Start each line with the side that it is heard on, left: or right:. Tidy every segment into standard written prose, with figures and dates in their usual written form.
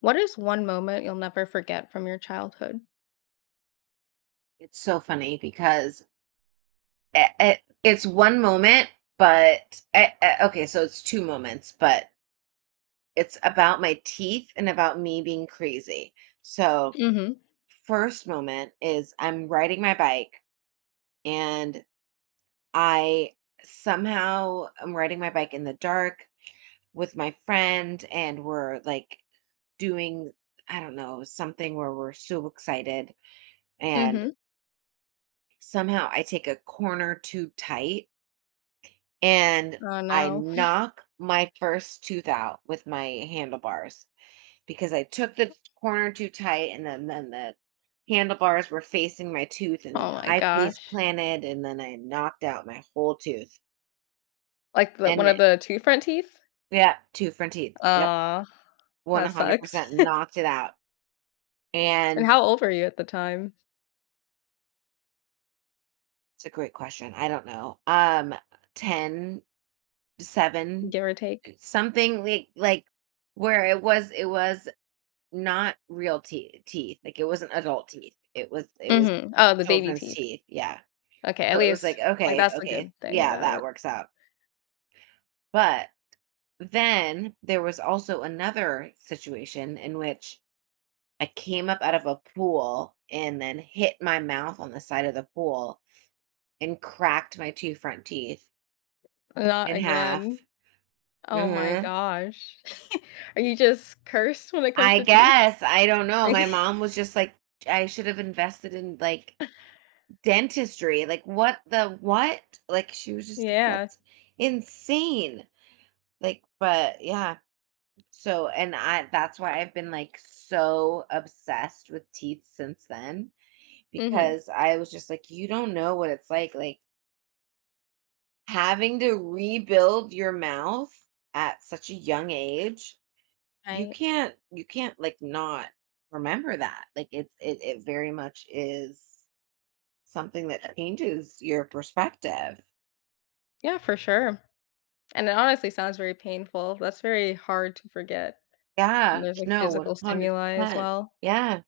left: What is one moment you'll never forget from your childhood?
right: It's so funny because it's one moment, but okay, so it's two moments, but it's about my teeth and about me being crazy. So,
left: Mhm.
right: first moment is I'm riding my bike and I somehow am riding my bike in the dark with my friend, and we're like doing, I don't know, something where we're so excited. And
left: Mhm.
right: somehow I take a corner too tight and
left: Oh,
right: I
left: no.
right: knock my first tooth out with my handlebars because I took the corner too tight and then the handlebars were facing my tooth and then
left: Oh my
right: I face
left: gosh.
right: planted and then I knocked out my whole tooth.
left: Like, the
right: And
left: one
right: it,
left: of the two front teeth?
right: yeah, two front teeth. Yep.
left: Ah, that sucks.
right: 100% knocked it out.
left: And
right: And
left: how old were you at the time,
right: it's a great question. I don't know. Ten, 7,
left: give or take?
right: something like where it was not real te teeth, like, it wasn't adult teeth, it was
left: Mhm. Oh, the baby
right: children's
left: teeth.
right: teeth, yeah.
left: Okay, at
right: So it was
left: least,
right: like,
left: like,
right: "Okay,
left: that's the
right: okay,
left: good thing
right: yeah,
left: about
right: that
left: it.
right: works out." But then there was also another situation in which I came up out of a pool and then hit my mouth on the side of the pool and cracked my two front teeth
left: Not
right: in
left: again.
right: half.
left: Oh my
right: Mhm.
left: gosh. Are you just cursed when it comes
right: I
left: to teeth?
right: guess, I don't know, my mom was just like, "I should have invested in, like, dentistry, like, what the what?" Like, she was just like,
left: Yeah.
right: "That's insane." Like, but yeah. So, and I that's why I've been, like, so obsessed with teeth since then
left: Mhm.
right: because I was just like, "You don't know what it's like, having to rebuild your mouth at such a young age, you
left: Right.
right: can't you can't, like, not remember that. Like, it very much is something that changes your perspective.
left: Yeah, for sure. And it honestly sounds very painful. That's very hard to forget. And
right: Yeah,
left: there's, like,
right: no,
left: physical stimuli as
right: 100%.
left: well.
right: Yeah,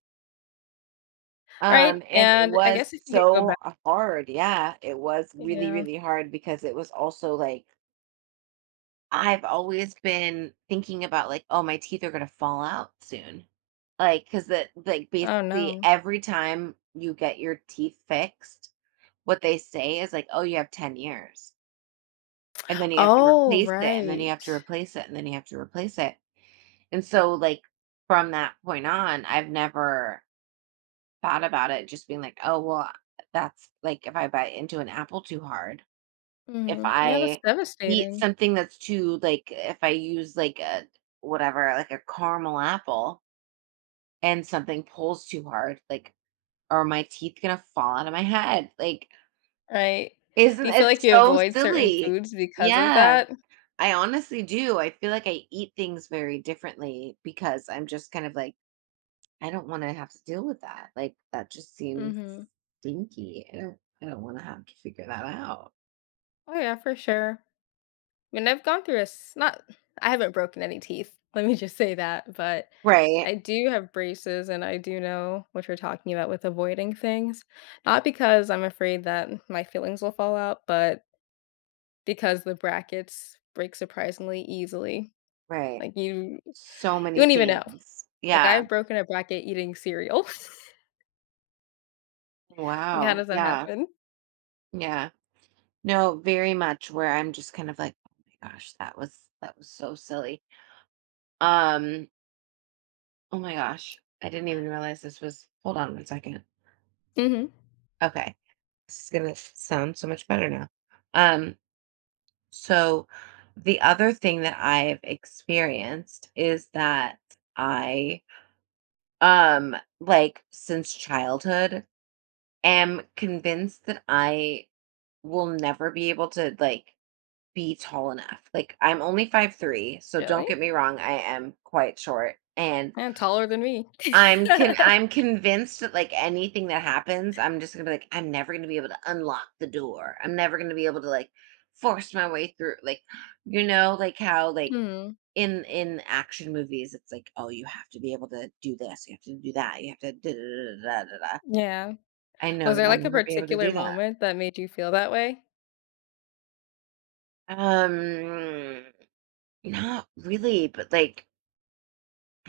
left: Alright,
right: and it
left: and I
right: was
left: guess if you could go
right: so
left: back
right: hard, yeah, it was really,
left: yeah.
right: really hard because it was also, like, I've always been thinking about, like, "Oh, my teeth are gonna fall out soon." Like, cause the like,
left: Oh,
right: basically,
left: no.
right: every time you get your teeth fixed, what they say is like, "Oh, you have 10 years," and then you have to
left: Oh,
right: replace it, and then you
left: right.
right: have to replace it, and then you have to replace it, and so, like, from that point on, I've never thought about it just being like, "Oh, well, that's like if I bite into an apple too hard, if
left: Mhm. Yeah, that's
right: I eat
left: devastating.
right: something that's too like if I use like a whatever, like a caramel apple and something pulls too hard, like are my teeth going to fall out of my head?" Like
left: Right. Do
right: isn't
left: you feel
right: it
left: like you
right: so
left: avoid certain
right: silly?
left: foods because of
right: Yeah.
left: that?
right: I honestly do. I feel like I eat things very differently because I'm just kind of like I don't wanna have to deal with that, like, that just seems
left: Mhm.
right: stinky. I don't wanna have to figure that out.
left: Oh, yeah, for sure. I mean, I've gone through a s not, I haven't broken any teeth, let me just say that, but
right: Right,
left: I do have braces, and I do know what you're talking about with avoiding things. Not because I'm afraid that my feelings will fall out, but because the brackets break surprisingly easily.
right: right.
left: Like, you
right: So many
left: wouldn't even know.
right: things.
left: Like,
right: Yeah.
left: I've broken a bracket eating cereal. Like, how
right: Wow.
left: does that
right: Yeah,
left: happen?
right: yeah. No, very much where I'm just kind of like, "Oh my gosh, that was so silly." Um, oh my gosh, I didn't even realize this was hold on one second.
left: Mhm.
right: Okay, this is gonna sound so much better now. Um So, the other thing that I've experienced is that I, um, like, since childhood, am convinced that I will never be able to, like, be tall enough. Like, I'm only 5'3". So don't
left: Really?
right: get me wrong, I am quite short. And
left: Yeah, taller than me.
right: I'm convinced that, like, anything that happens, I'm just gonna be like, "I'm never gonna be able to unlock the door. I'm never gonna be able to, like, force my way through." Like, you know, like, how, like,
left: Mhm.
right: in action movies, it's like, "Oh, you have to be able to do this, you have to do that, you have to da da da da da da
left: Yeah.
right: I know
left: Was
right: that
left: there,
right: I'll
left: like, a
right: never be able to
left: particular
right: do that."
left: moment that made you feel that way?
right: Um, not really, but, like,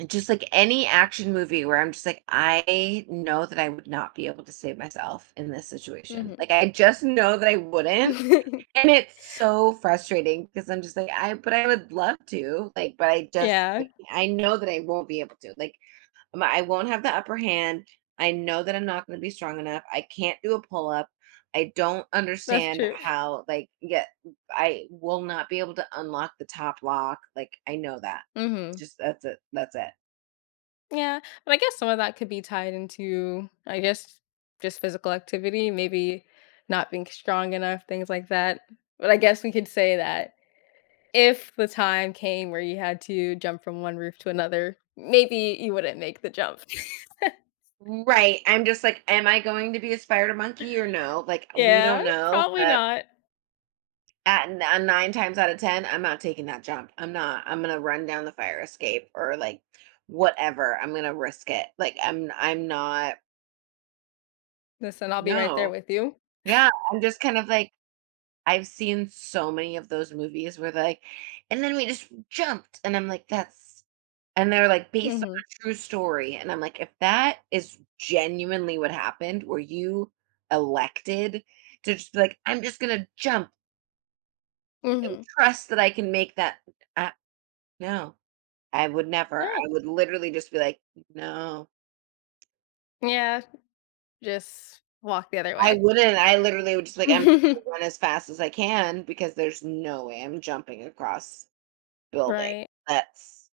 right: just, like, any action movie where I'm just like, "I know that I would not be able to save myself in this situation."
left: Mhm.
right: Like, I just know that I wouldn't, and it's so frustrating because I'm just like, "I but I would love to," like, but I just,
left: Yeah,
right: like, I know that I won't be able to, like. I won't have the upper hand. I know that I'm not going to be strong enough. I can't do a pull up. I don't
left: that's
right: understand
left: true.
right: how, like, yeah, I will not be able to unlock the top lock. Like, I know that. It's
left: Mhm.
right: just that's it. That's it.
left: Yeah, but I guess some of that could be tied into, I guess, just physical activity, maybe not being strong enough, things like that. But I guess we could say that if the time came where you had to jump from one roof to another, maybe you wouldn't make the jump.
right: Right. I'm just like, am I going to be a spider monkey or no? Like, we don't
left: Yeah,
right: know.
left: probably
right: But
left: not.
right: at n- uh, nine times out of 10, I'm not taking that jump. I'm not. I'm going to run down the fire escape or like whatever. I'm going to risk it. Like, I'm not.
left: Listen, I'll be right there
right: No.
left: with you.
right: Yeah, I'm just kind of like, I've seen so many of those movies where they're like, and then we just jumped. And I'm like, and they're like based on
left: Mhm,
right: a true story. And I'm like, if that is genuinely what happened, were you elected to just be like, I'm just going to jump and
left: mhm.
right: trust that I can make that? Uh, no, I would never. I
left: Alright.
right: would literally just be like, no,
left: Yeah, just walk the other
right: I
left: way.
right: wouldn't. I literally would just be like, I'm just gonna run as fast as I can because there's no way I'm jumping across building.
left: Right.
right: That's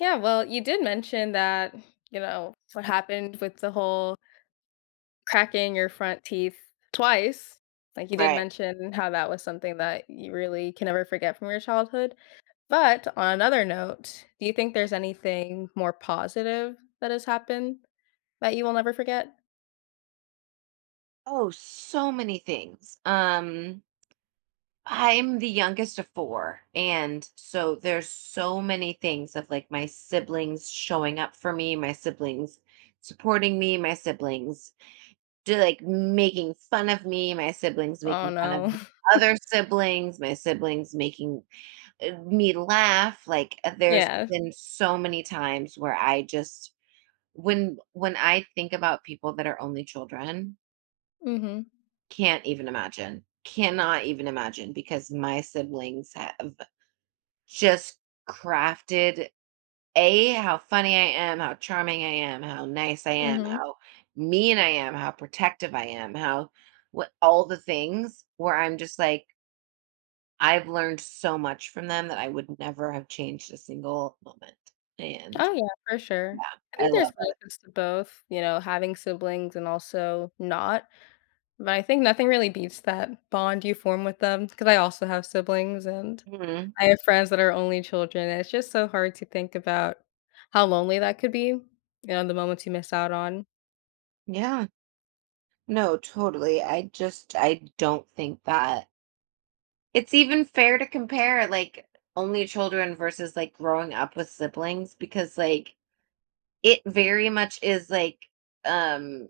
left: Yeah, well, you did mention that, you know, what happened with the whole cracking your front teeth twice. Like, you did
right: Right.
left: mention how that was something that you really can never forget from your childhood. But on another note, do you think there's anything more positive that has happened that you will never forget?
right: Oh, so many things. I'm the youngest of four, and so there's so many things of like my siblings showing up for me, my siblings supporting me, my siblings do like making fun of me, my siblings
left: Oh,
right: making fun of
left: no.
right: the other siblings, my siblings making me laugh. Like, there's
left: Yeah.
right: been so many times where I just when I think about people that are only children.
left: Mhm.
right: Can't even imagine. Cannot even imagine because my siblings have just crafted A, how funny I am, how charming I am, how nice I am,
left: Mhm.
right: how mean I am, how protective I am, how what all the things where I'm just like, I've learned so much from them that I would never have changed a single moment. And
left: Oh, yeah, for
right: yeah,
left: sure. I
right: I
left: think there's
right: love
left: benefits to both, you know, having siblings and also not, but I think nothing really beats that bond you form with them. Because I also have siblings, and
right: it. Mhm.
left: I have friends that are only children, and it's just so hard to think about how lonely that could be, you know, the moments you miss out on.
right: Yeah. No, totally. I don't think that it's even fair to compare, like, only children versus, like, growing up with siblings because, like, it very much is like, um,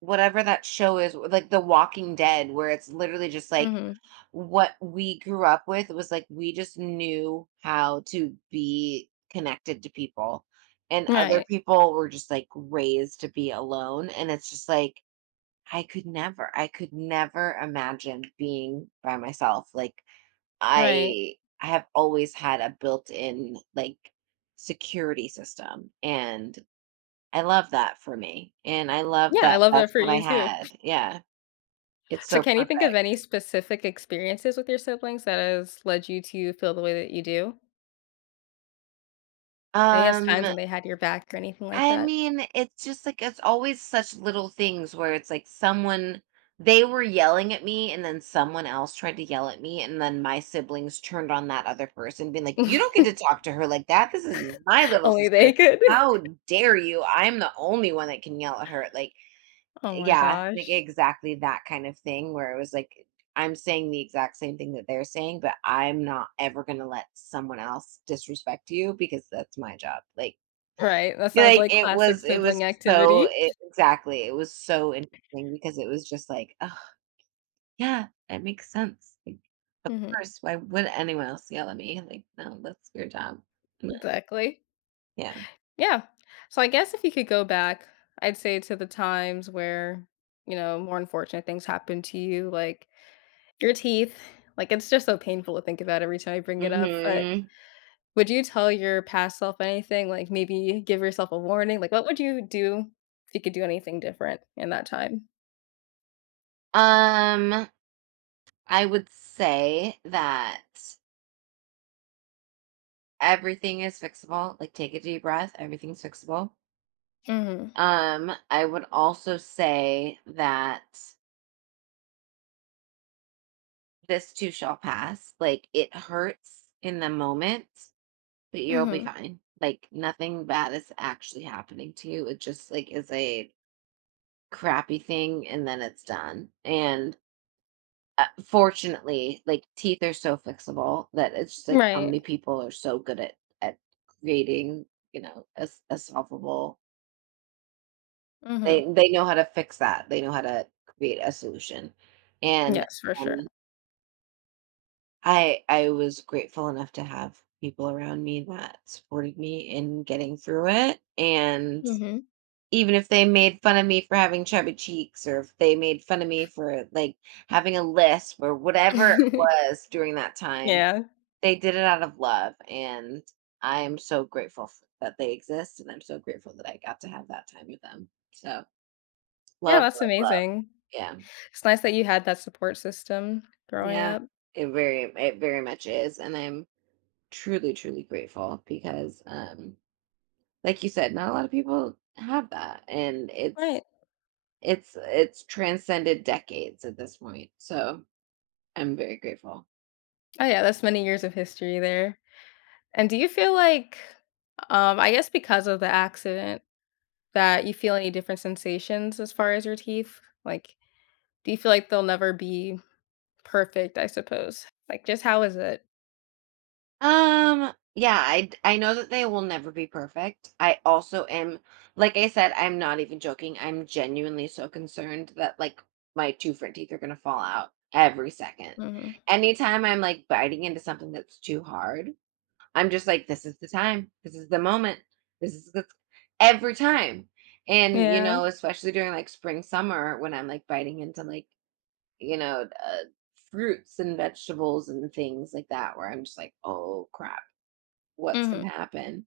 right: whatever that show is, like, The Walking Dead, where it's literally just like
left: Mhm.
right: what we grew up with was like we just knew how to be connected to people, and other
left: Right.
right: people were just like raised to be alone, and it's just like I could never imagine being by myself, like
left: Right.
right: I I have always had a built-in like security system and I love that for me. And I love
left: Yeah, I
right: that
left: love that
right: that's
left: for
right: what I
left: you too.
right: had. Yeah. It's
left: So
right: so
left: can you think of
right: perfect.
left: any specific experiences with your siblings that has led you to feel the way that you do? I guess times
right: Um
left: when they had your back or anything like
right: I
left: that?
right: mean, it's just like it's always such little things where it's like someone they were yelling at me and then someone else tried to yell at me and then my siblings turned on that other person being like, "You don't get to talk to her like that. This is my little
left: Only they
right: sister.
left: could.
right: How dare you? I'm the only one that can yell at her." Like,
left: Oh my
right: yeah, like
left: gosh.
right: exactly that kind of thing where it was like I'm saying the exact same thing that they're saying, but I'm not ever going to let someone else disrespect you because that's my job. Like
left: Right, that sounds
right: like,
left: like
right: it
left: classic
right: was
left: sibling
right: so
left: activity.
right: e exactly, it was so interesting because it was just like, oh yeah, that makes sense." Like, of
left: Mhm,
right: course, why would anyone else yell at me? Like, "No, that's your job." But
left: exactly.
right: yeah.
left: Yeah. So I guess if you could go back, I'd say to the times where, you know, more unfortunate things happened to you, like your teeth. Like, it's just so painful to think about every time I bring it up, but
right: Mhm.
left: would you tell your past self anything? Like, maybe give yourself a warning? Like, what would you do if you could do anything different in that time?
right: Um, I would say that everything is fixable, like, take a deep breath, everything's fixable.
left: Mhm,
right: I would also say that this too shall pass, like, it hurts in the moment. But you'll be
left: mhm.
right: fine. Like nothing bad is actually happening to you. It just like is a crappy thing and then it's done. And fortunately, like teeth are so fixable that it's just like how many
left: Right.
right: people are so good at at creating, you know, a solvable.
left: Mhm.
right: They know how to fix that. They know how to create a solution. And
left: Yes, for
right: um,
left: sure.
right: I was grateful enough to have people around me that supported me in getting through it and
left: Mhm.
right: even if they made fun of me for having chubby cheeks or if they made fun of me for like having a lisp or whatever it was during that time
left: Yeah.
right: they did it out of love and I am so grateful that they exist and I'm so grateful that I got to have that time with them so
left: Yeah,
right: love
left: that's
right: love love.
left: amazing.
right: Yeah,
left: It's nice that you had that support system growing
right: yeah,
left: up.
right: it very much is and I'm truly truly grateful because like you said not a lot of people have that and it's
left: Right.
right: It's it's transcended decades at this point, so I'm very grateful.
left: Oh, yeah, that's many years of history there. And do you feel like, I guess because of the accident, that you feel any different sensations as far as your teeth? Like, do you feel like they'll never be perfect, I suppose. Like, just how is it?
right: Yeah, I know that they will never be perfect. I also am, like I said, I'm not even joking. I'm genuinely so concerned that like my two front teeth are gonna fall out every second.
left: Mhm.
right: Anytime I'm like biting into something that's too hard, I'm just like, this is the time, this is the moment, this is the every time. And you
left: Yeah.
right: know, especially during like spring summer when I'm like biting into like you know, fruits and vegetables and things like that where I'm just like, "Oh crap, what's going
left: Mhm.
right: to happen?"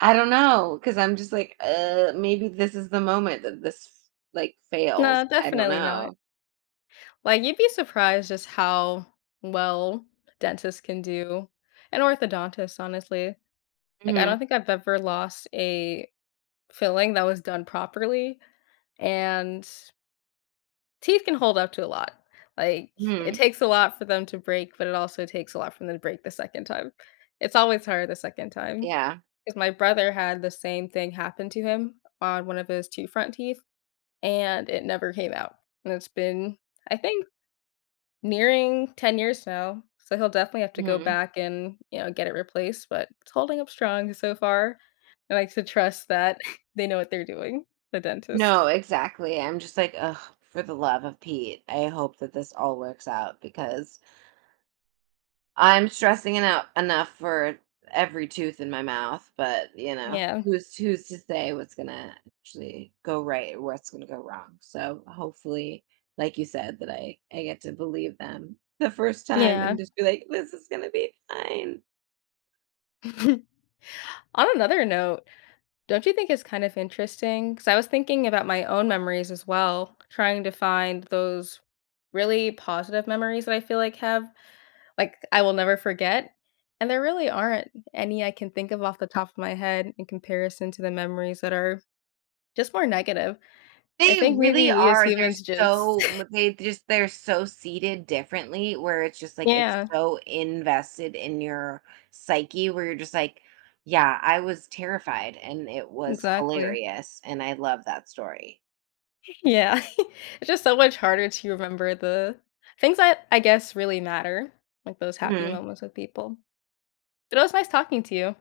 right: I don't know because I'm just like, maybe this is the moment that this like
left: No,
right: fails." I don't
left: definitely not.
right: know.
left: Like, you'd be surprised just how well dentists can do, and orthodontists, honestly. Like, I don't
right: Mhm.
left: think I've ever lost a filling that was done properly, and teeth can hold up to a lot. Like, it
right: Mhm.
left: takes a lot for them to break, but it also takes a lot for them to break the second time. It's always hard the second time.
right: Yeah.
left: 'Cause my brother had the same thing happen to him on one of his two front teeth, and it never came out. And it's been, I think, nearing 10 years now, so he'll definitely have to go
right: Mhm.
left: back and, you know, get it replaced, but it's holding up strong so far. I like to trust that they know what they're doing, the
right: No,
left: dentists.
right: exactly. I'm just like, "Ugh, for the love of Pete, I hope that this all works out because I'm stressing it out enough for every tooth in my mouth, but you know,
left: Yeah.
right: who's to say what's gonna actually go right or what's gonna go wrong. So hopefully, like you said, that I get to believe them the first time and
left: Yeah.
right: just be like, this is gonna be fine.
left: On another note, don't you think it's kind of interesting? Because I was thinking about my own memories as well, trying to find those really positive memories that I feel like have, like, I will never forget. And there really aren't any I can think of off the top of my head in comparison to the memories that are just more negative. I
right: They
left: think
right: really
left: maybe we as
right: are, they're
left: humans just,
right: so seated differently where it's just, like, it's
left: yeah,
right: so invested in your psyche where you're just like, "Yeah, I was terrified, and it was
left: exactly.
right: hilarious, and I love that story."
left: Yeah. it's just so much harder to remember the things that I guess really matter, like those happy
right: Mhm.
left: moments with people. But it was nice talking to you.